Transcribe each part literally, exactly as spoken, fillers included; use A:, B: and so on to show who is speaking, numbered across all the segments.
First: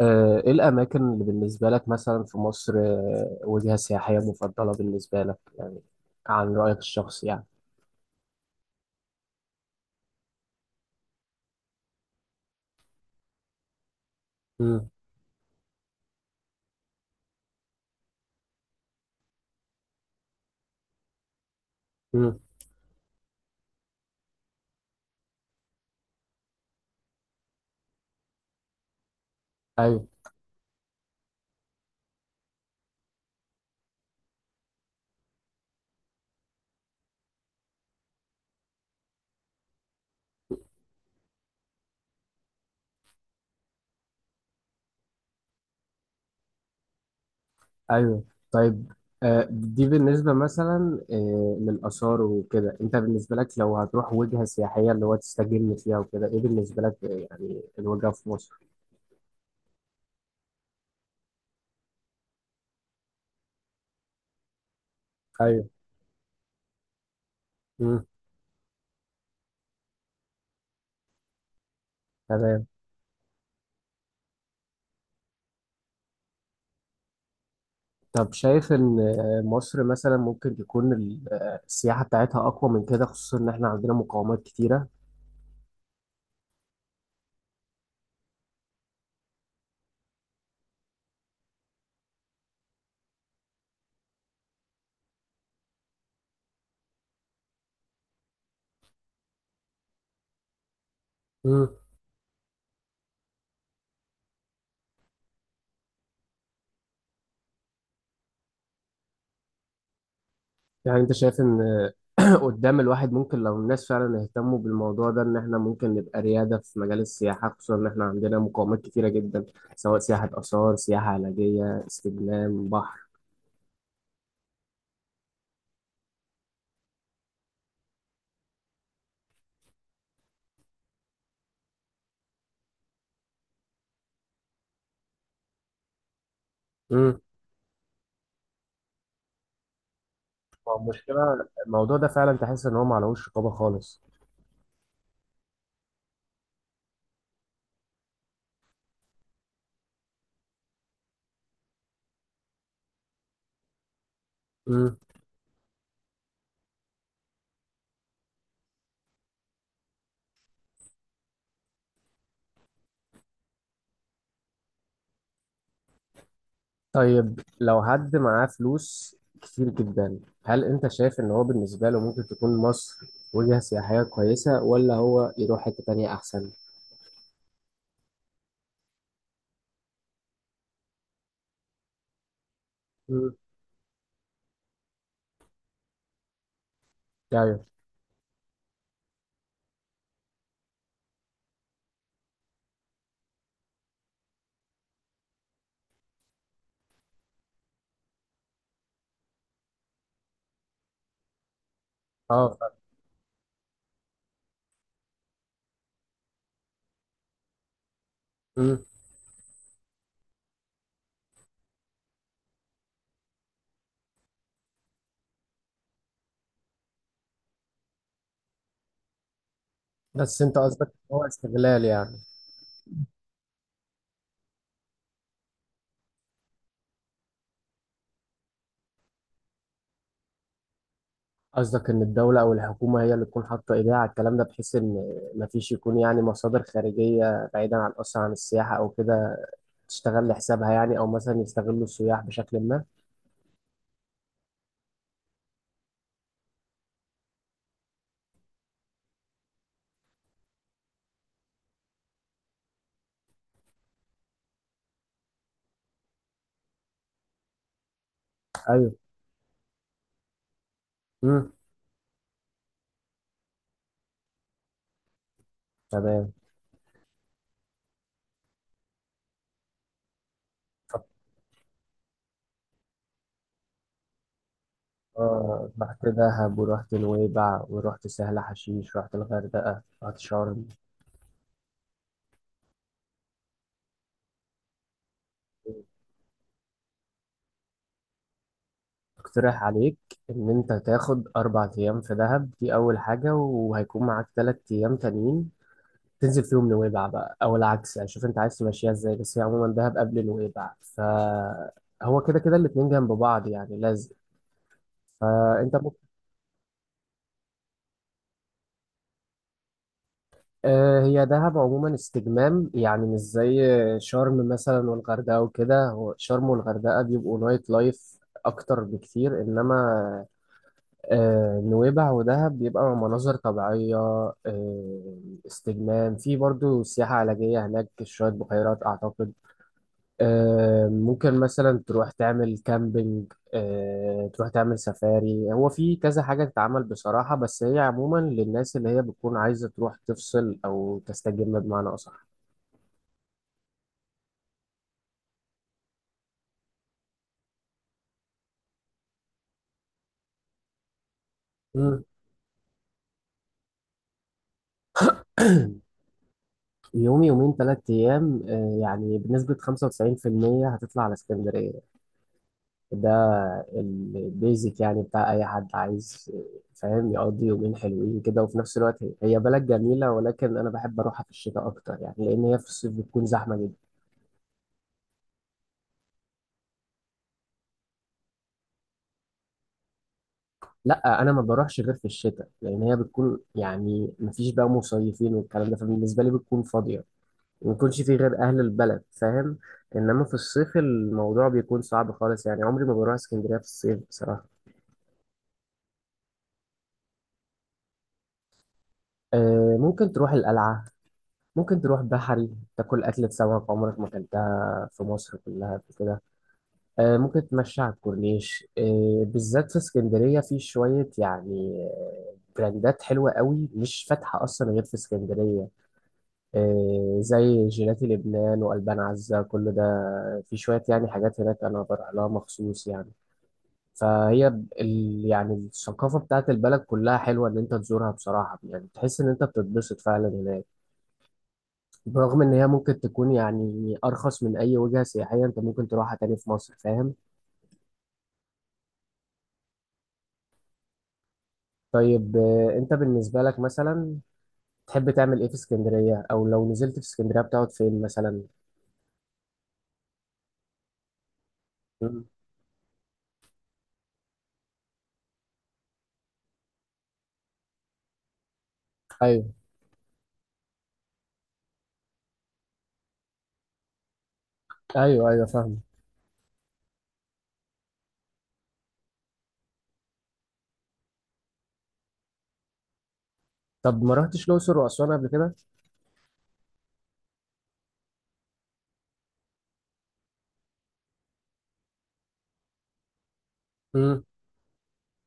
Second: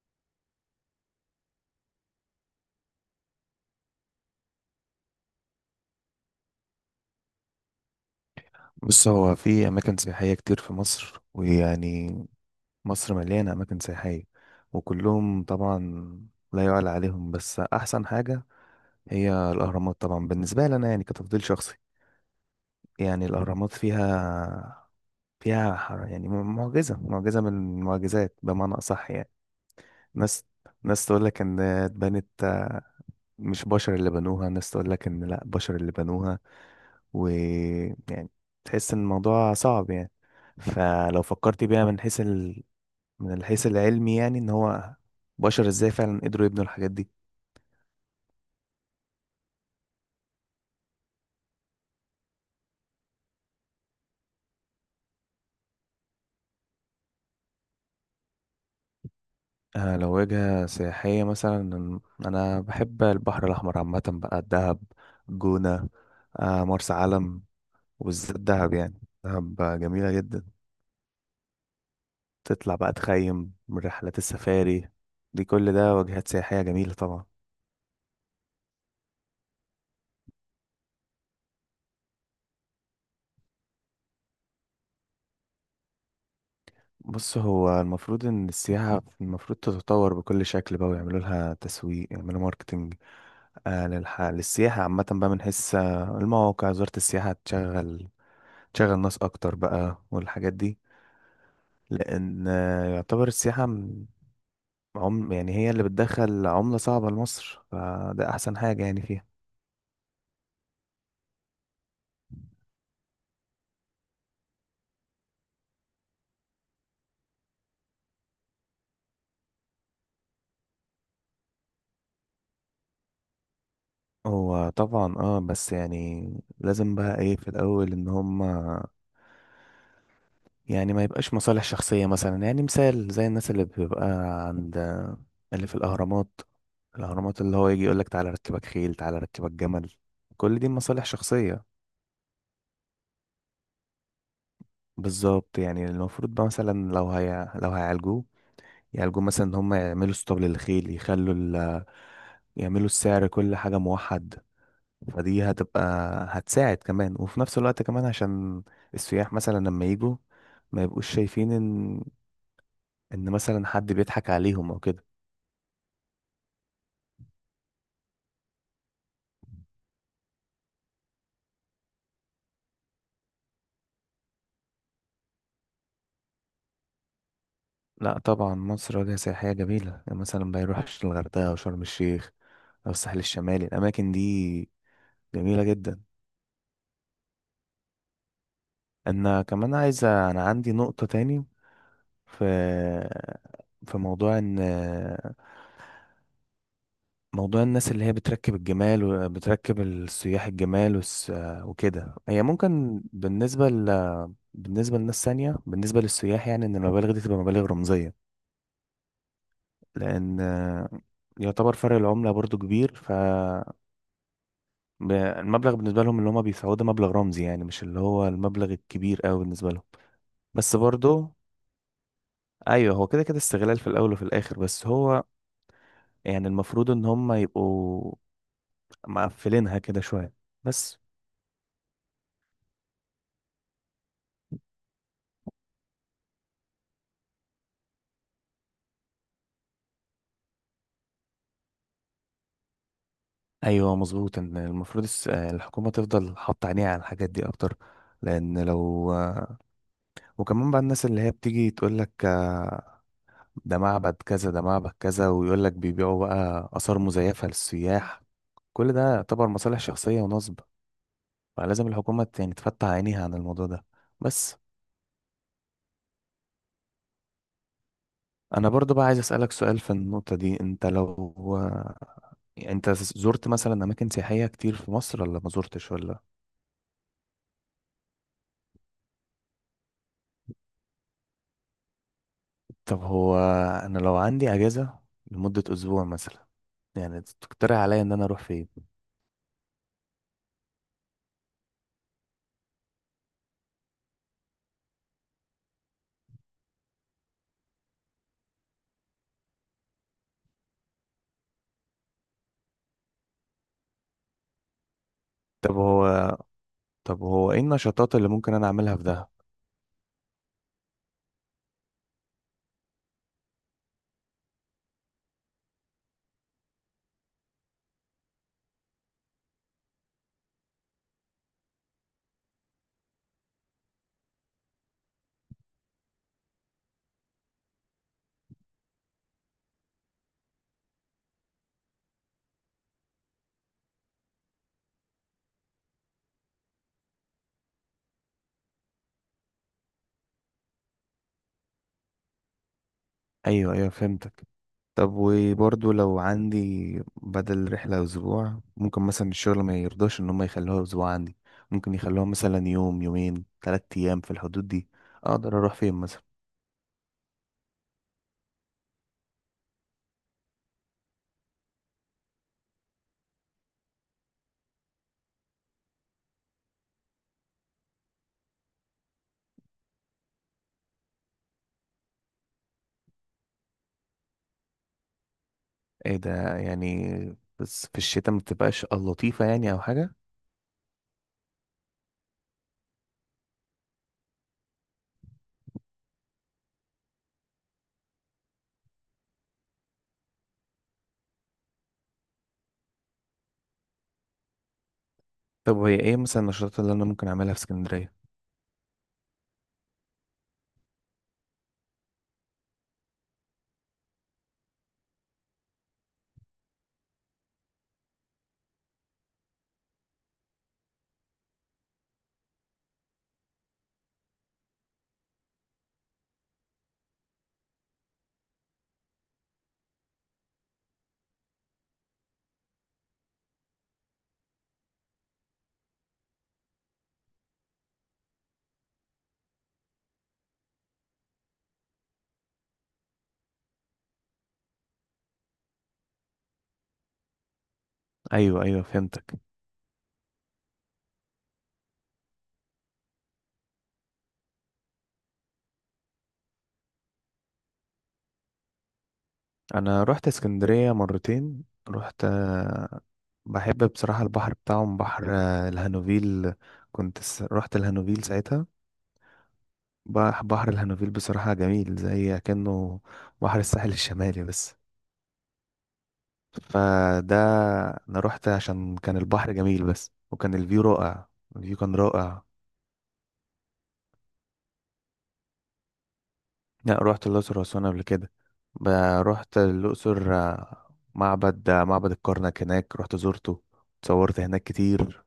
A: آه، ايه الاماكن اللي بالنسبه لك مثلا في مصر، آه، وجهه سياحيه مفضله بالنسبه لك يعني؟ عن رايك الشخصي يعني.
B: بص، هو في أماكن سياحية كتير في مصر. ويعني مصر مليانة أماكن سياحية،
A: امم.
B: وكلهم طبعا لا يعلى عليهم، بس أحسن حاجة هي الأهرامات طبعا بالنسبة لي أنا يعني كتفضيل شخصي.
A: امم.
B: يعني الأهرامات فيها فيها ح- يعني م- معجزة معجزة من المعجزات بمعنى أصح يعني.
A: ايوه.
B: ناس ناس تقول لك إن اتبنت مش بشر اللي بنوها، ناس تقول لك إن لأ بشر اللي بنوها. ويعني تحس إن الموضوع صعب يعني. فلو فكرت بيها من حيث من الحيث العلمي، يعني ان هو بشر ازاي فعلا قدروا يبنوا الحاجات دي.
A: ايوه. طيب. آه، دي بالنسبه مثلا آه، للاثار وكده، انت بالنسبه لك لو هتروح وجهه سياحيه اللي هو تستجم فيها وكده، ايه بالنسبه لك آه، يعني الوجهه في مصر؟
B: آه، لو وجهة سياحية مثلا، انا بحب البحر الاحمر عامة بقى: الدهب،
A: ايوه.
B: الجونة، آه مرسى علم.
A: امم.
B: وبالذات دهب، يعني دهب جميلة جدا،
A: تمام.
B: تطلع بقى تخيم من رحلات السفاري. دي كل ده وجهات سياحية جميلة طبعا.
A: طب شايف ان آه، مصر مثلا ممكن تكون ال- آه، السياحه بتاعتها اقوى من كده، خصوصا ان احنا عندنا مقاومات كتيره؟
B: بص، هو المفروض ان السياحة المفروض تتطور بكل شكل بقى، ويعملوا لها تسويق، يعملوا ماركتنج. آه للح... للسياحة عامة بقى، من حيث آه، المواقع، وزارة السياحة تشغل تشغل ناس أكتر بقى والحاجات دي. لأن آه، يعتبر السياحة م- عم... يعني هي اللي بتدخل عملة صعبة لمصر، فده أحسن حاجة يعني فيها.
A: يعني انت شايف ان قدام الواحد، ممكن لو الناس فعلا اهتموا بالموضوع ده، ان احنا ممكن نبقى ريادة في مجال السياحة، خصوصا ان احنا عندنا مقومات كتيرة جدا، سواء سياحة آثار، سياحة علاجية، استجمام، بحر؟
B: هو طبعا اه، بس يعني لازم بقى ايه في الأول، إن هما يعني ما يبقاش مصالح شخصية. مثلا يعني مثال زي الناس اللي بيبقى عند آه، اللي في الأهرامات،
A: امم.
B: الأهرامات، اللي هو يجي يقولك تعالى أركبك خيل، تعالى أركبك جمل. كل دي
A: هو
B: مصالح
A: المشكلة
B: شخصية.
A: الموضوع ده فعلا، تحس ان هو معلهوش رقابة خالص.
B: بالظبط، يعني المفروض بقى مثلا لو هي لو هيعالجوه، يعالجوه مثلا ان هم يعملوا اسطبل للخيل، يخلوا ال... يعملوا السعر كل حاجة موحد.
A: امم.
B: فدي هتبقى هتساعد كمان، وفي نفس الوقت كمان عشان السياح مثلا لما يجوا ما يبقوش شايفين ان ان مثلا حد بيضحك عليهم او كده.
A: طيب، لو حد معاه فلوس كتير جدا، هل انت شايف ان هو بالنسبة له ممكن تكون مصر وجهة سياحية كويسة، ولا هو يروح حتة تانية احسن؟
B: لا طبعا، مصر وجهة سياحية جميلة. يعني مثلا ما يروحش الغردقة او شرم الشيخ او الساحل
A: امم.
B: الشمالي، الاماكن دي جميلة جدا.
A: ايوه.
B: انا كمان عايزة، انا عندي نقطة تاني في في موضوع ان موضوع الناس اللي هي بتركب الجمال وبتركب السياح الجمال والس- وكده، هي
A: اه.
B: ممكن بالنسبة ل... بالنسبة لناس تانية، بالنسبة للسياح، يعني ان المبالغ دي تبقى مبالغ رمزية. لان يعتبر فرق العملة برضو كبير، فالمبلغ بالنسبة لهم اللي هما بيدفعوه ده مبلغ رمزي، يعني مش اللي هو المبلغ الكبير قوي بالنسبة لهم.
A: بس انت
B: بس
A: قصدك إن هو
B: برضو
A: استغلال يعني؟
B: ايوه، هو كده كده استغلال في الاول وفي الاخر، بس هو يعني المفروض ان هم يبقوا مقفلينها كده شوية بس.
A: قصدك ان الدولة او الحكومة هي اللي تكون حاطة ايديها على الكلام ده، بحيث ان مفيش يكون يعني مصادر خارجية بعيدا عن اصلا عن السياحة او كده، تشتغل لحسابها يعني، او مثلا يستغلوا السياح بشكل ما؟
B: ايوه مظبوط، ان المفروض الس- الحكومة تفضل حاطة عينيها على الحاجات دي اكتر. لان لو وكمان بقى الناس اللي هي بتيجي تقول لك ده معبد كذا، ده معبد كذا، ويقول لك بيبيعوا بقى آثار مزيفة للسياح، كل
A: ايوه.
B: ده يعتبر مصالح شخصية ونصب.
A: امم.
B: فلازم الحكومة ت- يعني تفتح عينيها عن الموضوع ده بس.
A: تمام.
B: أنا برضو بقى عايز أسألك سؤال في النقطة دي، أنت
A: طب،
B: لو يعني أنت زرت مثلا أماكن سياحية كتير في مصر ولا ما
A: آه،
B: زرتش
A: رحت
B: ولا؟
A: دهب، ورحت نويبع، ورحت سهل حشيش، رحت الغردقة، رحت شرم.
B: طب هو انا لو عندي اجازه لمده اسبوع مثلا، يعني تقترح عليا ان انا اروح فين؟
A: اقترح عليك ان انت تاخد اربع ايام في دهب، دي اول حاجة، وهيكون معاك تلات ايام تانيين. تنزل في يوم نويبع بقى، او العكس يعني، شوف انت عايز تمشيها ازاي، بس هي عموما دهب قبل نويبع، فهو كده كده الاتنين جنب بعض يعني لازم.
B: طب
A: فانت ممكن.
B: هو طب هو ايه النشاطات اللي ممكن انا اعملها في دهب؟
A: آه، هي دهب عموما استجمام، يعني مش زي شرم مثلا والغردقه وكده. هو شرم والغردقه بيبقوا نايت لايف اكتر بكتير، انما آه، نويبع ودهب بيبقى مناظر طبيعيه، آه، استجمام، في برضو سياحه علاجيه هناك، شويه بحيرات اعتقد. آه، ممكن مثلا تروح تعمل كامبينج، آه، تروح تعمل سفاري، هو في كذا حاجة تتعمل بصراحة، بس هي عموما للناس اللي هي بتكون عايزة تروح تفصل أو تستجم بمعنى أصح.
B: ايوه ايوه، فهمتك. طب وبرضه لو عندي بدل رحله اسبوع، ممكن مثلا الشغل ما يرضاش ان هم يخلوها اسبوع عندي، ممكن
A: مم.
B: يخلوها مثلا يوم، يومين، ثلاث ايام في الحدود دي، اقدر اروح فين مثلا؟
A: يوم، يومين، تلات أيام، آه، يعني بنسبة خمسة وتسعين في المية هتطلع على اسكندرية. ده البيزك يعني بتاع أي حد عايز، آه، فاهم، يقضي يومين حلوين كده. وفي نفس الوقت هي هي بلد جميلة، ولكن أنا بحب أروحها في الشتاء أكتر يعني، لأن هي في الصيف بتكون زحمة.
B: ايه ده؟ يعني بس في الشتاء ما بتبقاش لطيفه يعني او حاجه؟
A: لا، انا ما بروحش غير في الشتاء، لان هي بتكون يعني ما فيش بقى مصيفين والكلام ده، فبالنسبه لي بتكون فاضيه، ما يكونش في غير اهل البلد، فاهم. انما في الصيف الموضوع بيكون صعب خالص يعني، عمري ما بروح اسكندريه في الصيف بصراحه.
B: طب وهي ايه مثلا النشاطات اللي انا ممكن اعملها في اسكندريه؟
A: أه ممكن تروح القلعه، ممكن تروح بحري، تاكل اكله سمك عمرك ما اكلتها في مصر كلها قبل كده. أه ممكن تمشي على الكورنيش. أه بالذات في اسكندريه في شويه يعني آه، براندات حلوه قوي مش فاتحه اصلا غير في اسكندريه. إيه، زي جيلاتي لبنان وألبان عزة، كل ده. في شوية يعني حاجات هناك أنا بروح لها مخصوص يعني. فهي ب- ال يعني الثقافة بتاعت البلد كلها حلوة إن أنت تزورها بصراحة يعني، تحس إن أنت بتتبسط فعلا هناك. برغم إن هي ممكن تكون يعني أرخص من أي وجهة سياحية أنت ممكن تروحها تاني في مصر، فاهم.
B: ايوه ايوه، فهمتك.
A: طيب، آه، أنت بالنسبة لك مثلا تحب تعمل إيه في اسكندرية، أو لو نزلت في اسكندرية بتقعد فين مثلا؟
B: انا رحت اسكندريه مرتين. رحت
A: مم.
B: آه، بحب بصراحه البحر بتاعهم، بحر آه، الهانوفيل. كنت س... رحت الهانوفيل ساعتها.
A: أيوه.
B: بح- بحر الهانوفيل بصراحه جميل، زي كأنه بحر الساحل الشمالي بس.
A: أيوه. أيوه، فاهم.
B: فده، انا رحت عشان كان البحر جميل بس، وكان الفيو رائع، الفيو كان رائع.
A: طب ما رحتش الأقصر وأسوان قبل كده؟
B: لا رحت الأقصر وأسوان قبل كده. ب- رحت الأقصر، آه، معبد آه، معبد الكرنك هناك رحت زرته، اتصورت هناك كتير.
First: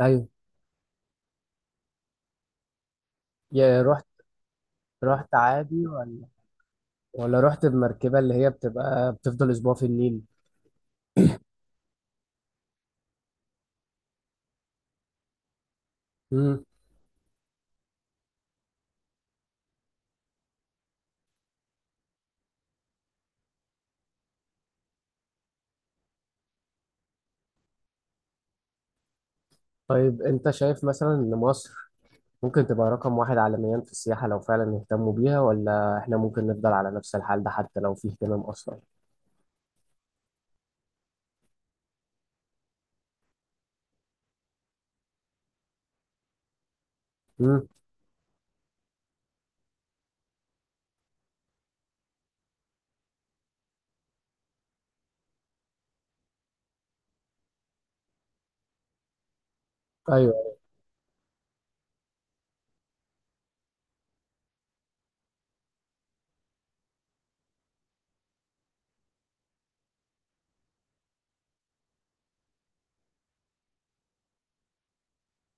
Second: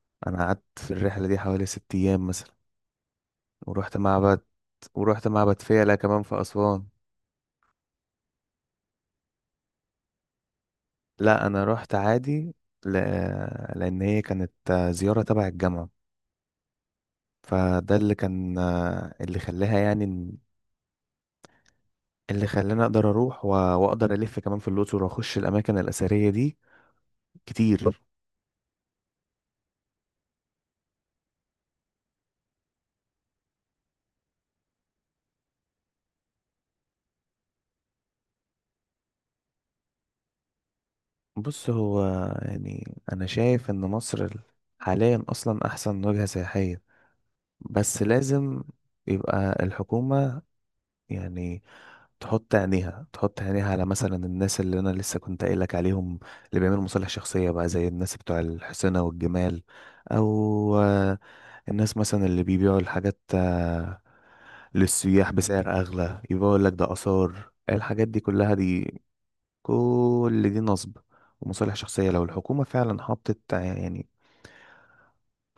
A: ايوه.
B: أنا قعدت في الرحلة دي حوالي ست أيام مثلا.
A: يا
B: ورحت
A: رحت.
B: معبد ورحت
A: رحت
B: معبد
A: عادي،
B: فيلة كمان
A: ولا
B: في أسوان.
A: ولا رحت بمركبه اللي هي بتبقى بتفضل اسبوع في النيل؟
B: لا أنا رحت عادي، ل... لأن هي كانت آه، زيارة تبع الجامعة.
A: امم.
B: فده اللي كان آه، اللي خلاها يعني إن- اللي خلاني أقدر أروح و... وأقدر ألف كمان في الأقصر وأخش الأماكن الأثرية دي كتير.
A: طيب، انت شايف مثلا ان مصر ممكن تبقى رقم واحد عالميا في السياحه لو فعلا اهتموا بيها، ولا احنا ممكن نفضل على نفس الحال ده حتى لو في اهتمام اصلا؟
B: بص هو، يعني انا شايف ان مصر ال- حاليا اصلا احسن وجهة سياحية،
A: امم.
B: بس لازم يبقى الحكومة يعني تحط عينيها تحط عينيها على مثلا الناس اللي انا لسه كنت قايل لك عليهم، اللي بيعملوا مصالح شخصية بقى زي الناس بتوع الحسنة والجمال.
A: ايوه.
B: او آه، الناس مثلا اللي بيبيعوا الحاجات آه، للسياح بسعر اغلى، يبقى يقول لك ده آثار، الحاجات دي كلها دي كل دي نصب ومصالح شخصية. لو الحكومة فعلا حطت ع- يعني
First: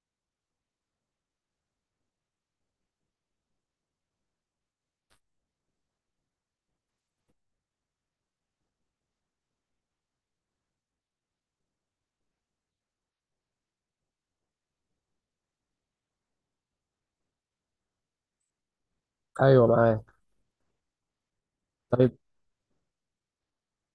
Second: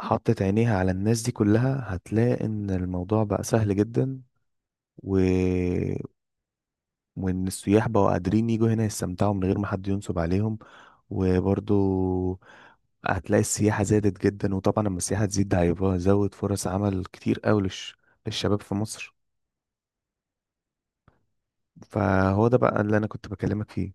B: حطت عينيها على الناس دي كلها، هتلاقي ان الموضوع بقى سهل جدا، و... وان السياح بقوا قادرين يجوا هنا يستمتعوا من غير ما حد ينصب عليهم. وبرضو هتلاقي السياحة زادت جدا، وطبعا لما السياحة تزيد ده هيبقى زود فرص عمل كتير قوي للش... للشباب في مصر.
A: ايوه، معاك. طيب،
B: فهو ده بقى اللي انا كنت بكلمك فيه.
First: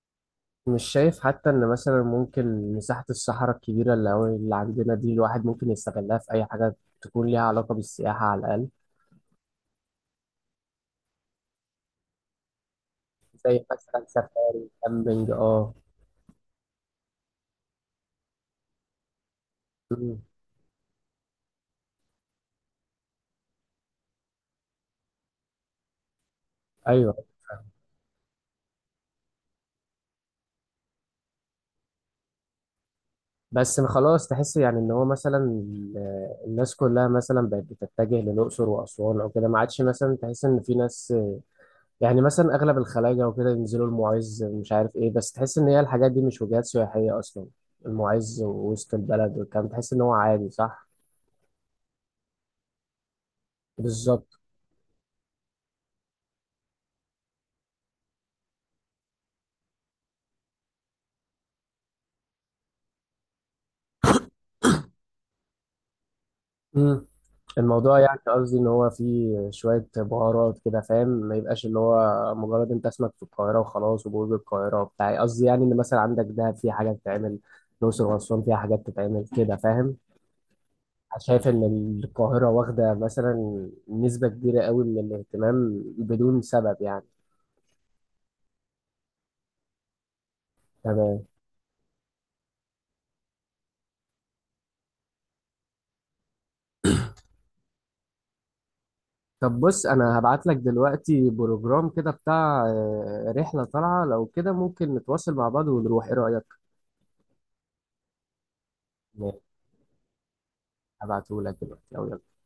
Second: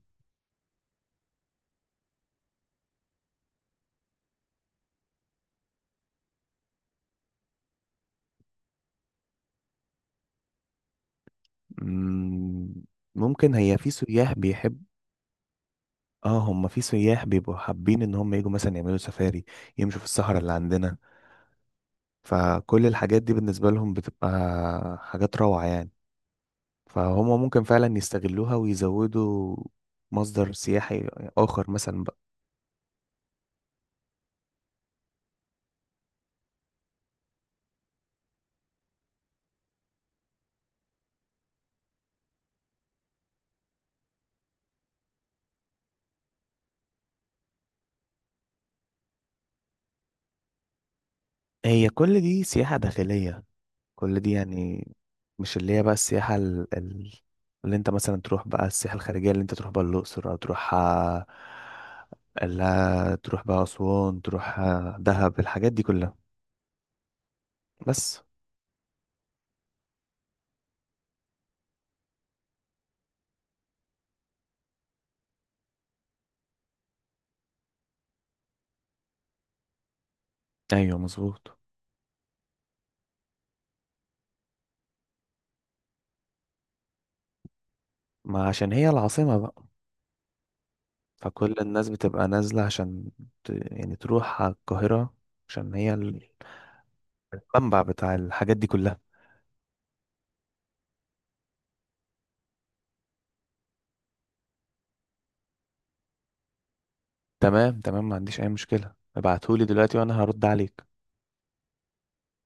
A: مش شايف حتى ان مثلا ممكن مساحه الصحراء الكبيره اللي هو- اللي عندنا دي، الواحد ممكن يستغلها في اي حاجه تكون ليها علاقه بالسياحه على الاقل،
B: مم، ممكن.
A: زي
B: هي في
A: مثلا
B: سياح
A: سفاري،
B: بيحبوا،
A: كامبينج، اه؟
B: اه هم في سياح بيبقوا حابين ان هم يجوا مثلا يعملوا سفاري، يمشوا في
A: امم.
B: الصحراء اللي عندنا. فكل الحاجات دي بالنسبة لهم بتبقى حاجات روعة يعني،
A: ايوه.
B: فهم ممكن فعلا يستغلوها ويزودوا مصدر سياحي آخر مثلا بقى.
A: بس خلاص تحس يعني ان هو مثلا ال- الناس كلها مثلا بقت بتتجه للاقصر واسوان او كده، ما عادش مثلا تحس ان في ناس يعني مثلا اغلب الخلايجه وكده ينزلوا المعز، مش عارف ايه، بس تحس ان هي الحاجات دي مش وجهات سياحيه اصلا. المعز ووسط البلد والكلام، تحس ان هو عادي، صح؟
B: هي كل دي سياحة داخلية، كل دي
A: بالظبط.
B: يعني مش اللي هي بقى السياحة ال... ال... اللي انت مثلا تروح بقى السياحة الخارجية، اللي انت تروح بقى الأقصر، أو تروح آه، لا تروح بقى أسوان، تروح آه، دهب، الحاجات دي كلها
A: مم. الموضوع يعني
B: بس.
A: قصدي ان هو فيه شوية بهارات كده، فاهم، ما يبقاش اللي هو مجرد انت اسمك في القاهرة وخلاص، وبرج القاهرة وبتاع. قصدي يعني ان مثلا عندك دهب فيها حاجات تتعمل، الأقصر وأسوان فيها حاجات تتعمل كده، فاهم.
B: ايوه
A: شايف
B: مظبوط،
A: ان القاهرة واخدة مثلا نسبة كبيرة قوي من الاهتمام بدون سبب يعني.
B: ما عشان هي العاصمة بقى،
A: تمام.
B: فكل الناس بتبقى نازلة عشان ت... يعني تروح على القاهرة، عشان هي ال- المنبع بتاع الحاجات دي كلها.
A: طب بص، انا هبعت لك دلوقتي بروجرام كده بتاع آه، رحلة طالعة، لو كده ممكن نتواصل مع بعض ونروح، ايه رأيك؟
B: تمام تمام، ما عنديش اي مشكلة، ابعتهولي دلوقتي وانا هرد عليك.
A: هبعته لك دلوقتي، أو يلا.